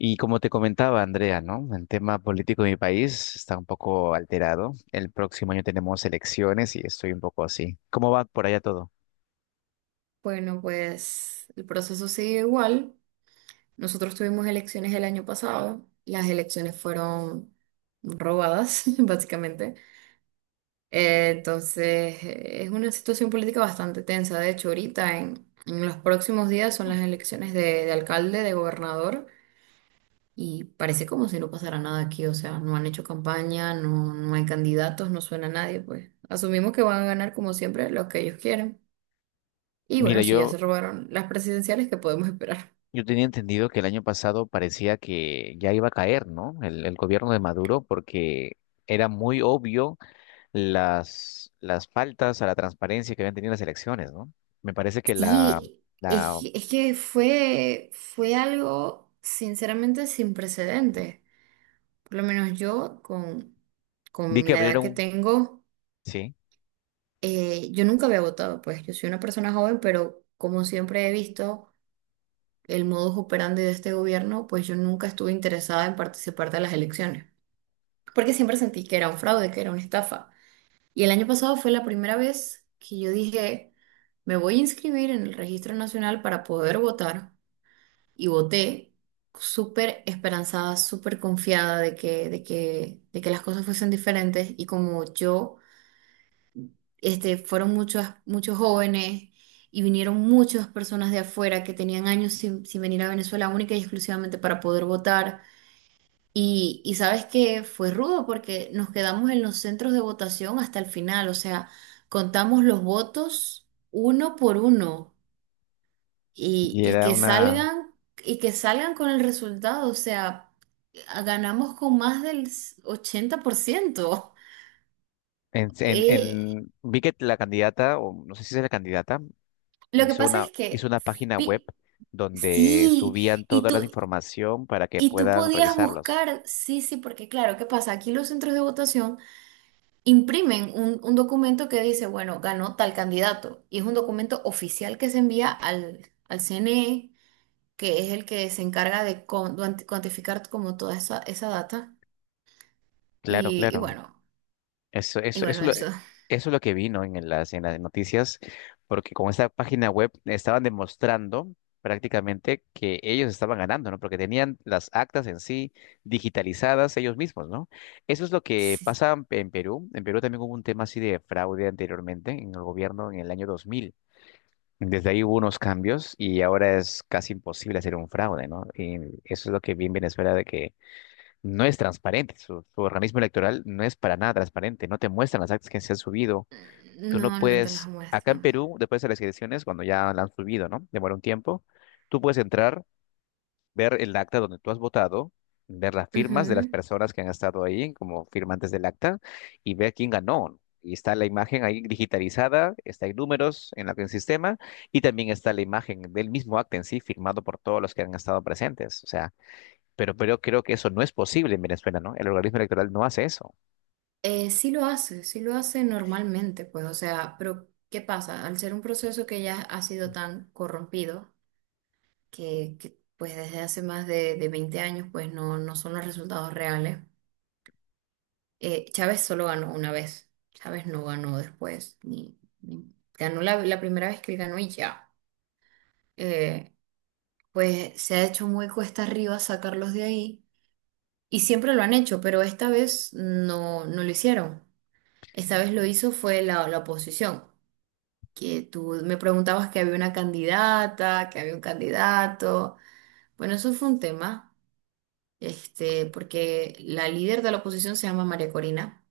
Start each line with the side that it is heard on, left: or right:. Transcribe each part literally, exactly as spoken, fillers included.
left: Y como te comentaba, Andrea, ¿no? El tema político de mi país está un poco alterado. El próximo año tenemos elecciones y estoy un poco así. ¿Cómo va por allá todo?
right: Bueno, pues el proceso sigue igual. Nosotros tuvimos elecciones el año pasado. Las elecciones fueron robadas, básicamente. Eh, entonces, eh, es una situación política bastante tensa. De hecho, ahorita en, en los próximos días son las elecciones de, de alcalde, de gobernador, y parece como si no pasara nada aquí. O sea, no han hecho campaña, no, no hay candidatos, no suena nadie. Pues asumimos que van a ganar, como siempre, los que ellos quieren. Y
left: Mira,
right: bueno, si ya se
left: yo,
right: robaron las presidenciales, ¿qué podemos esperar?
left: yo tenía entendido que el año pasado parecía que ya iba a caer, ¿no? El, el gobierno de Maduro, porque era muy obvio las, las faltas a la transparencia que habían tenido las elecciones, ¿no? Me parece que la,
right: Sí,
left: la,
right: es, es que fue, fue algo sinceramente sin precedentes. Por lo menos yo, con,
left: vi
right: con
left: que
right: la edad que
left: abrieron,
right: tengo,
left: sí,
right: eh, yo nunca había votado, pues yo soy una persona joven, pero como siempre he visto el modus operandi de este gobierno, pues yo nunca estuve interesada en participar de las elecciones, porque siempre sentí que era un fraude, que era una estafa. Y el año pasado fue la primera vez que yo dije, me voy a inscribir en el Registro Nacional para poder votar y voté súper esperanzada, súper confiada de que, de que, de que las cosas fuesen diferentes y como yo, este, fueron muchos, muchos jóvenes y vinieron muchas personas de afuera que tenían años sin, sin venir a Venezuela única y exclusivamente para poder votar. Y, y sabes que fue rudo porque nos quedamos en los centros de votación hasta el final, o sea, contamos los votos uno por uno y,
left: y
right: y
left: era
right: que
left: una.
right: salgan y que salgan con el resultado, o sea, a- ganamos con más del s- ochenta por ciento.
left: En, en,
right: Eh,
left: en- vi que la candidata, o no sé si es la candidata,
right: lo que
left: hizo
right: pasa es
left: una, hizo
right: que
left: una página web
right: fi-
left: donde
right: sí,
left: subían
right: y
left: toda
right: tú
left: la información para que
right: y tú
left: puedan
right: podías
left: revisarlos.
right: buscar, sí, sí, porque claro, ¿qué pasa? Aquí los centros de votación imprimen un, un documento que dice, bueno, ganó tal candidato, y es un documento oficial que se envía al, al C N E, que es el que se encarga de con- cuantificar como toda esa, esa data.
left: Claro,
right: Y, y
left: claro.
right: bueno,
left: Eso,
right: y
left: eso,
right: bueno,
left: eso, lo-
right: eso.
left: eso es lo que vino en las, en las noticias, porque con esta página web estaban demostrando prácticamente que ellos estaban ganando, ¿no? Porque tenían las actas en sí digitalizadas ellos mismos, ¿no? Eso es lo que
right: Sí.
left: pasa en Perú. En Perú también hubo un tema así de fraude anteriormente en el gobierno en el año dos mil. Desde ahí hubo unos cambios y ahora es casi imposible hacer un fraude, ¿no? Y eso es lo que vi en Venezuela, de que no es transparente, su, su organismo electoral no es para nada transparente, no te muestran las actas que se han subido. Tú no
right: No, no te las
left: puedes, acá en
right: muestran.
left: Perú, después de las elecciones, cuando ya la han subido, ¿no? Demora un tiempo, tú puedes entrar, ver el acta donde tú has votado, ver las firmas de las
right: Ujú.
left: personas que han estado ahí como firmantes del acta y ver quién ganó, ¿no? Y está la imagen ahí digitalizada, está, hay números en la- en el sistema y también está la imagen del mismo acta en sí firmado por todos los que han estado presentes. O sea, pero, pero creo que eso no es posible en Venezuela, ¿no? El organismo electoral no hace eso.
right: Eh, sí lo hace, sí lo hace normalmente, pues, o sea, pero ¿qué pasa? Al ser un proceso que ya ha sido tan corrompido, que, que, pues desde hace más de, de veinte años, pues no, no son los resultados reales. Eh, Chávez solo ganó una vez, Chávez no ganó después, ni, ni- ganó la, la primera vez que él ganó y ya. Eh, pues se ha hecho muy cuesta arriba sacarlos de ahí. Y siempre lo han hecho, pero esta vez no, no lo hicieron. Esta vez lo hizo fue la, la oposición, que tú me preguntabas que había una candidata, que había un candidato. Bueno, eso fue un tema, este, porque la líder de la oposición se llama María Corina,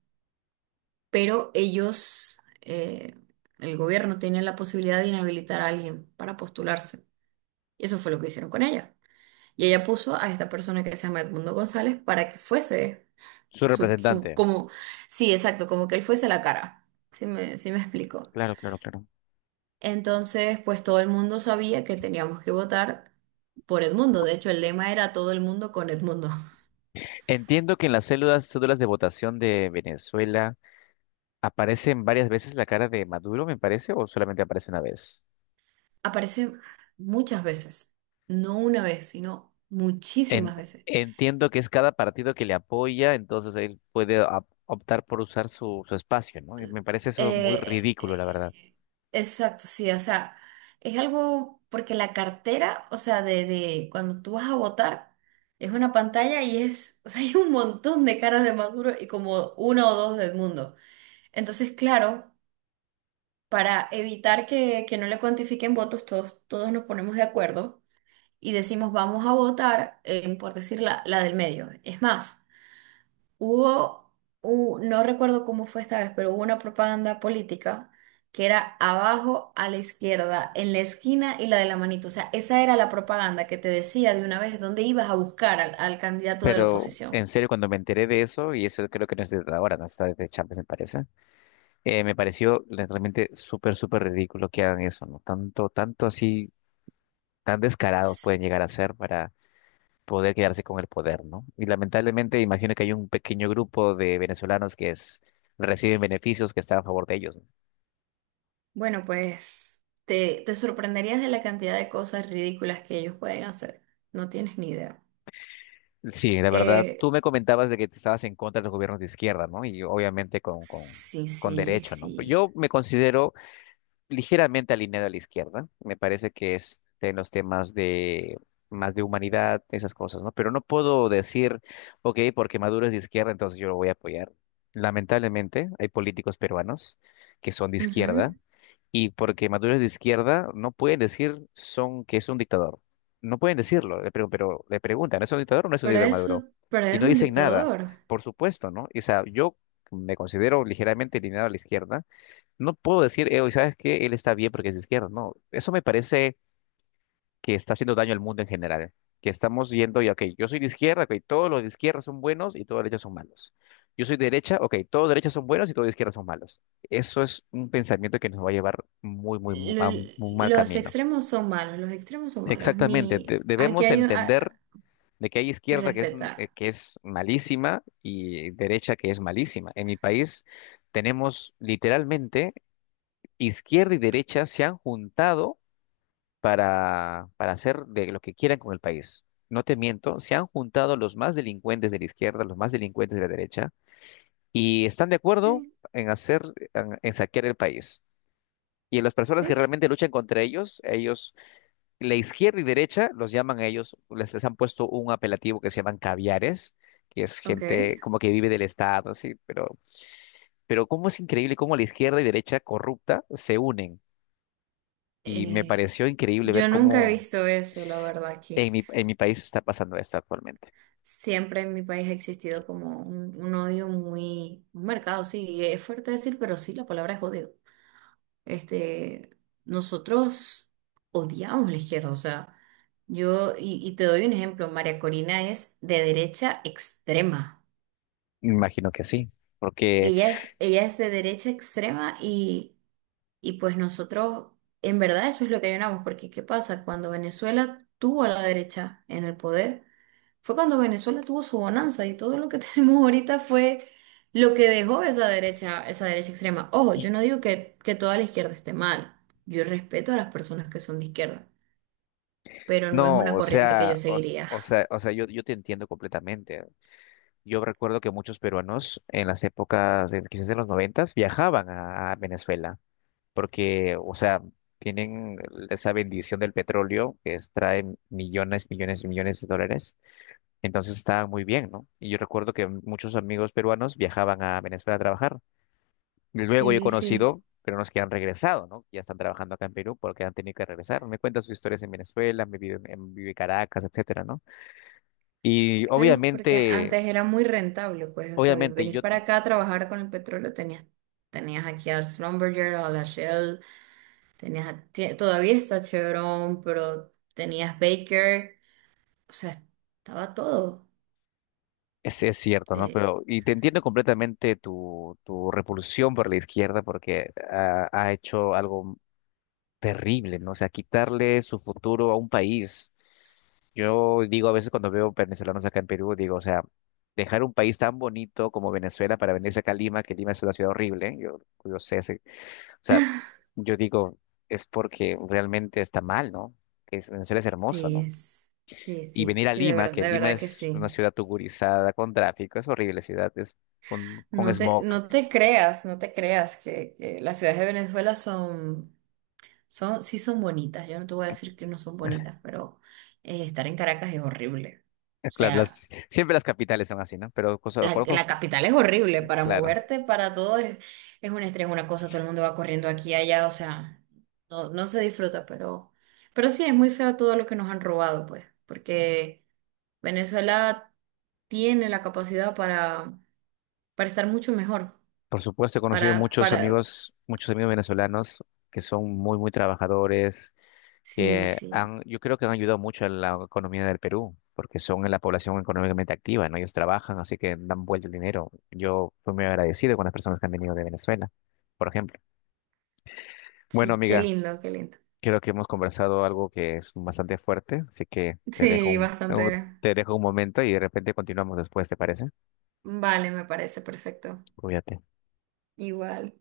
right: pero ellos, eh, el gobierno tiene la posibilidad de inhabilitar a alguien para postularse. Y eso fue lo que hicieron con ella. Y ella puso a esta persona que se llama Edmundo González para que fuese.
left: Su
right: su, su,
left: representante.
right: como, sí, exacto, como que él fuese la cara. Sí me, sí me explico.
left: Claro, claro, claro.
right: Entonces, pues todo el mundo sabía que teníamos que votar por Edmundo. De hecho, el lema era todo el mundo con Edmundo.
left: Entiendo que en las células, cédulas de votación de Venezuela aparecen varias veces la cara de Maduro, me parece, o solamente aparece una vez.
right: Aparece muchas veces, no una vez, sino
left: En-
right: muchísimas veces.
left: entiendo que es cada partido que le apoya, entonces él puede op- optar por usar su, su espacio, ¿no? Y me parece eso muy
right: Eh,
left: ridículo, la verdad.
right: eh, exacto, sí, o sea, es algo porque la cartera, o sea, de, de cuando tú vas a votar, es una pantalla y es, o sea, hay un montón de caras de Maduro y como una o dos del mundo. Entonces, claro, para evitar que, que no le cuantifiquen votos, todos, todos nos ponemos de acuerdo y decimos, vamos a votar, eh, por decir la, la del medio. Es más. Hubo, u- no recuerdo cómo fue esta vez, pero hubo una propaganda política que era abajo a la izquierda, en la esquina y la de la manito. O sea, esa era la propaganda que te decía de una vez dónde ibas a buscar al, al candidato de la
left: Pero
right: oposición.
left: en serio, cuando me enteré de eso, y eso creo que no es desde ahora, no está desde Chávez, me parece, eh, me pareció la- realmente súper, súper ridículo que hagan eso, ¿no? Tanto, tanto así, tan descarados pueden llegar a ser para poder quedarse con el poder, ¿no? Y lamentablemente imagino que hay un pequeño grupo de venezolanos que es- reciben beneficios, que están a favor de ellos, ¿no?
right: Bueno, pues te, te sorprenderías de la cantidad de cosas ridículas que ellos pueden hacer. No tienes ni idea.
left: Sí, la verdad,
right: Eh,
left: tú me comentabas de que te estabas en contra de los gobiernos de izquierda, ¿no? Y obviamente con, con,
right: sí,
left: con
right: sí,
left: derecho, ¿no?
right: sí.
left: Yo me considero ligeramente alineado a la izquierda. Me parece que es en los temas de más de humanidad, esas cosas, ¿no? Pero no puedo decir, ok, porque Maduro es de izquierda, entonces yo lo voy a apoyar. Lamentablemente, hay políticos peruanos que son de izquierda
right: Ujú.
left: y, porque Maduro es de izquierda, no pueden decir son que es un dictador. No pueden decirlo, le pregun- pero le preguntan, ¿es un dictador o no es un
right: Pero
left: dictador Maduro?
right: eso, pero
left: Y
right: es
left: no
right: un
left: dicen nada,
right: dictador.
left: por supuesto, ¿no? O sea, yo me considero ligeramente alineado a la izquierda, no puedo decir, eh, ¿sabes qué? Él está bien porque es de izquierda. No, eso me parece que está haciendo daño al mundo en general. Que estamos yendo y, ok, yo soy de izquierda, ok, todos los de izquierda son buenos y todos los de derecha son malos. Yo soy de derecha, ok, todos de derecha son buenos y todos de izquierda son malos. Eso es un pensamiento que nos va a llevar muy, muy, mu- a
right: Lo-
left: un un mal
right: Los
left: camino.
right: extremos son malos, los extremos son malos.
left: Exactamente, de-
right: Ni aquí
left: debemos
right: hay un- a-
left: entender de que hay
right: y
left: izquierda que es, un-
right: respetar.
left: eh, que es malísima, y derecha que es malísima. En mi país tenemos literalmente izquierda y derecha se han juntado para, para hacer de lo que quieran con el país. No te miento, se han juntado los más delincuentes de la izquierda, los más delincuentes de la derecha, y están de acuerdo
right: Sí,
left: en hacer, en, en saquear el país. Y las personas que
right: sí,
left: realmente luchan contra ellos, ellos, la izquierda y derecha, los llaman a ellos, les, les han puesto un apelativo, que se llaman caviares, que es
right: ok.
left: gente como que vive del Estado, así, pero, pero cómo es increíble cómo la izquierda y derecha corrupta se unen, y me
right: Eh,
left: pareció increíble
right: yo
left: ver
right: nunca he
left: cómo
right: visto eso, la verdad, aquí.
left: en mi en mi país
right: S-
left: está pasando esto actualmente.
right: Siempre en mi país ha existido como un, un odio muy marcado, sí, y es fuerte decir, pero sí, la palabra es odio. Este, nosotros odiamos la izquierda, o sea, yo, y, y te doy un ejemplo, María Corina es de derecha extrema.
left: Me Imagino que sí, porque...
right: Ella es, ella es de derecha extrema y, y pues nosotros, en verdad, eso es lo que llenamos, porque ¿qué pasa? Cuando Venezuela tuvo a la derecha en el poder, fue cuando Venezuela tuvo su bonanza y todo lo que tenemos ahorita fue lo que dejó esa derecha, esa derecha extrema. Ojo, yo
left: Y
right: no digo que, que toda la izquierda esté mal, yo respeto a las personas que son de izquierda, pero no es
left: no,
right: una
left: o
right: corriente que yo
left: sea, o,
right: seguiría.
left: o sea, o sea, yo, yo te entiendo completamente. Yo recuerdo que muchos peruanos en las épocas, eh, quizás de los noventas, viajaban a, a Venezuela, porque, o sea, tienen esa bendición del petróleo que extrae millones, millones y millones de dólares. Entonces estaban muy bien, ¿no? Y yo recuerdo que muchos amigos peruanos viajaban a Venezuela a trabajar. Luego yo he
right: Sí, sí.
left: conocido peruanos que han regresado, ¿no? Ya están trabajando acá en Perú porque han tenido que regresar. Me cuentan sus historias en Venezuela, me vive en, vive Caracas, etcétera, ¿no? Y
right: Claro, porque
left: obviamente,
right: antes era muy rentable, pues, o sea, vi-
left: obviamente
right: venir
left: yo,
right: para acá a trabajar con el petróleo, tenías, tenías aquí a Schlumberger, a la Shell, tenías a- tie- todavía está Chevron, pero tenías Baker, o sea, estaba todo.
left: es, es cierto, ¿no?
right: Eh,
left: Pero, y te entiendo completamente tu, tu repulsión por la izquierda porque ha, ha hecho algo terrible, ¿no? O sea, quitarle su futuro a un país. Yo digo a veces cuando veo venezolanos acá en Perú, digo, o sea, dejar un país tan bonito como Venezuela para venirse acá a Lima, que Lima es una ciudad horrible, yo, yo sé, sé- o sea, yo digo, es porque realmente está mal, ¿no? Que es- Venezuela es hermoso,
right: sí,
left: ¿no?
right: es- sí,
left: Y
right: sí,
left: venir a
right: sí, de
left: Lima,
right: verdad,
left: que
right: de
left: Lima
right: verdad que
left: es una
right: sí.
left: ciudad tugurizada, con tráfico, es horrible ciudad, es con, con
right: No te,
left: smog.
right: no te creas, no te creas que, que las ciudades de Venezuela son, son, sí son bonitas. Yo no te voy a decir que no son bonitas, pero eh, estar en Caracas es horrible.
left: Eh,
right: O
left: claro,
right: sea.
left: las, siempre las capitales son así, ¿no? Pero cosa-
right: La,
left: conozco,
right: la capital es horrible para
left: claro.
right: moverte, para todo es, es un estrés, una cosa, todo el mundo va corriendo aquí y allá, o sea, no, no se disfruta, pero, pero sí, es muy feo todo lo que nos han robado, pues, porque Venezuela tiene la capacidad para, para estar mucho mejor,
left: Por supuesto, he conocido
right: para,
left: muchos
right: para,
left: amigos, muchos amigos venezolanos que son muy, muy trabajadores,
right: sí,
left: que
right: sí,
left: han, yo creo que han ayudado mucho a la economía del Perú, porque son la población económicamente activa, ¿no? Ellos trabajan, así que dan vuelta el dinero. Yo estoy muy agradecido con las personas que han venido de Venezuela, por ejemplo. Bueno,
right: sí, qué
left: amiga,
right: lindo, qué lindo.
left: creo que hemos conversado algo que es bastante fuerte, así que te dejo
right: Sí,
left: un, un-
right: bastante.
left: te dejo un momento y de repente continuamos después, ¿te parece?
right: Vale, me parece perfecto.
left: Cuídate.
right: Igual.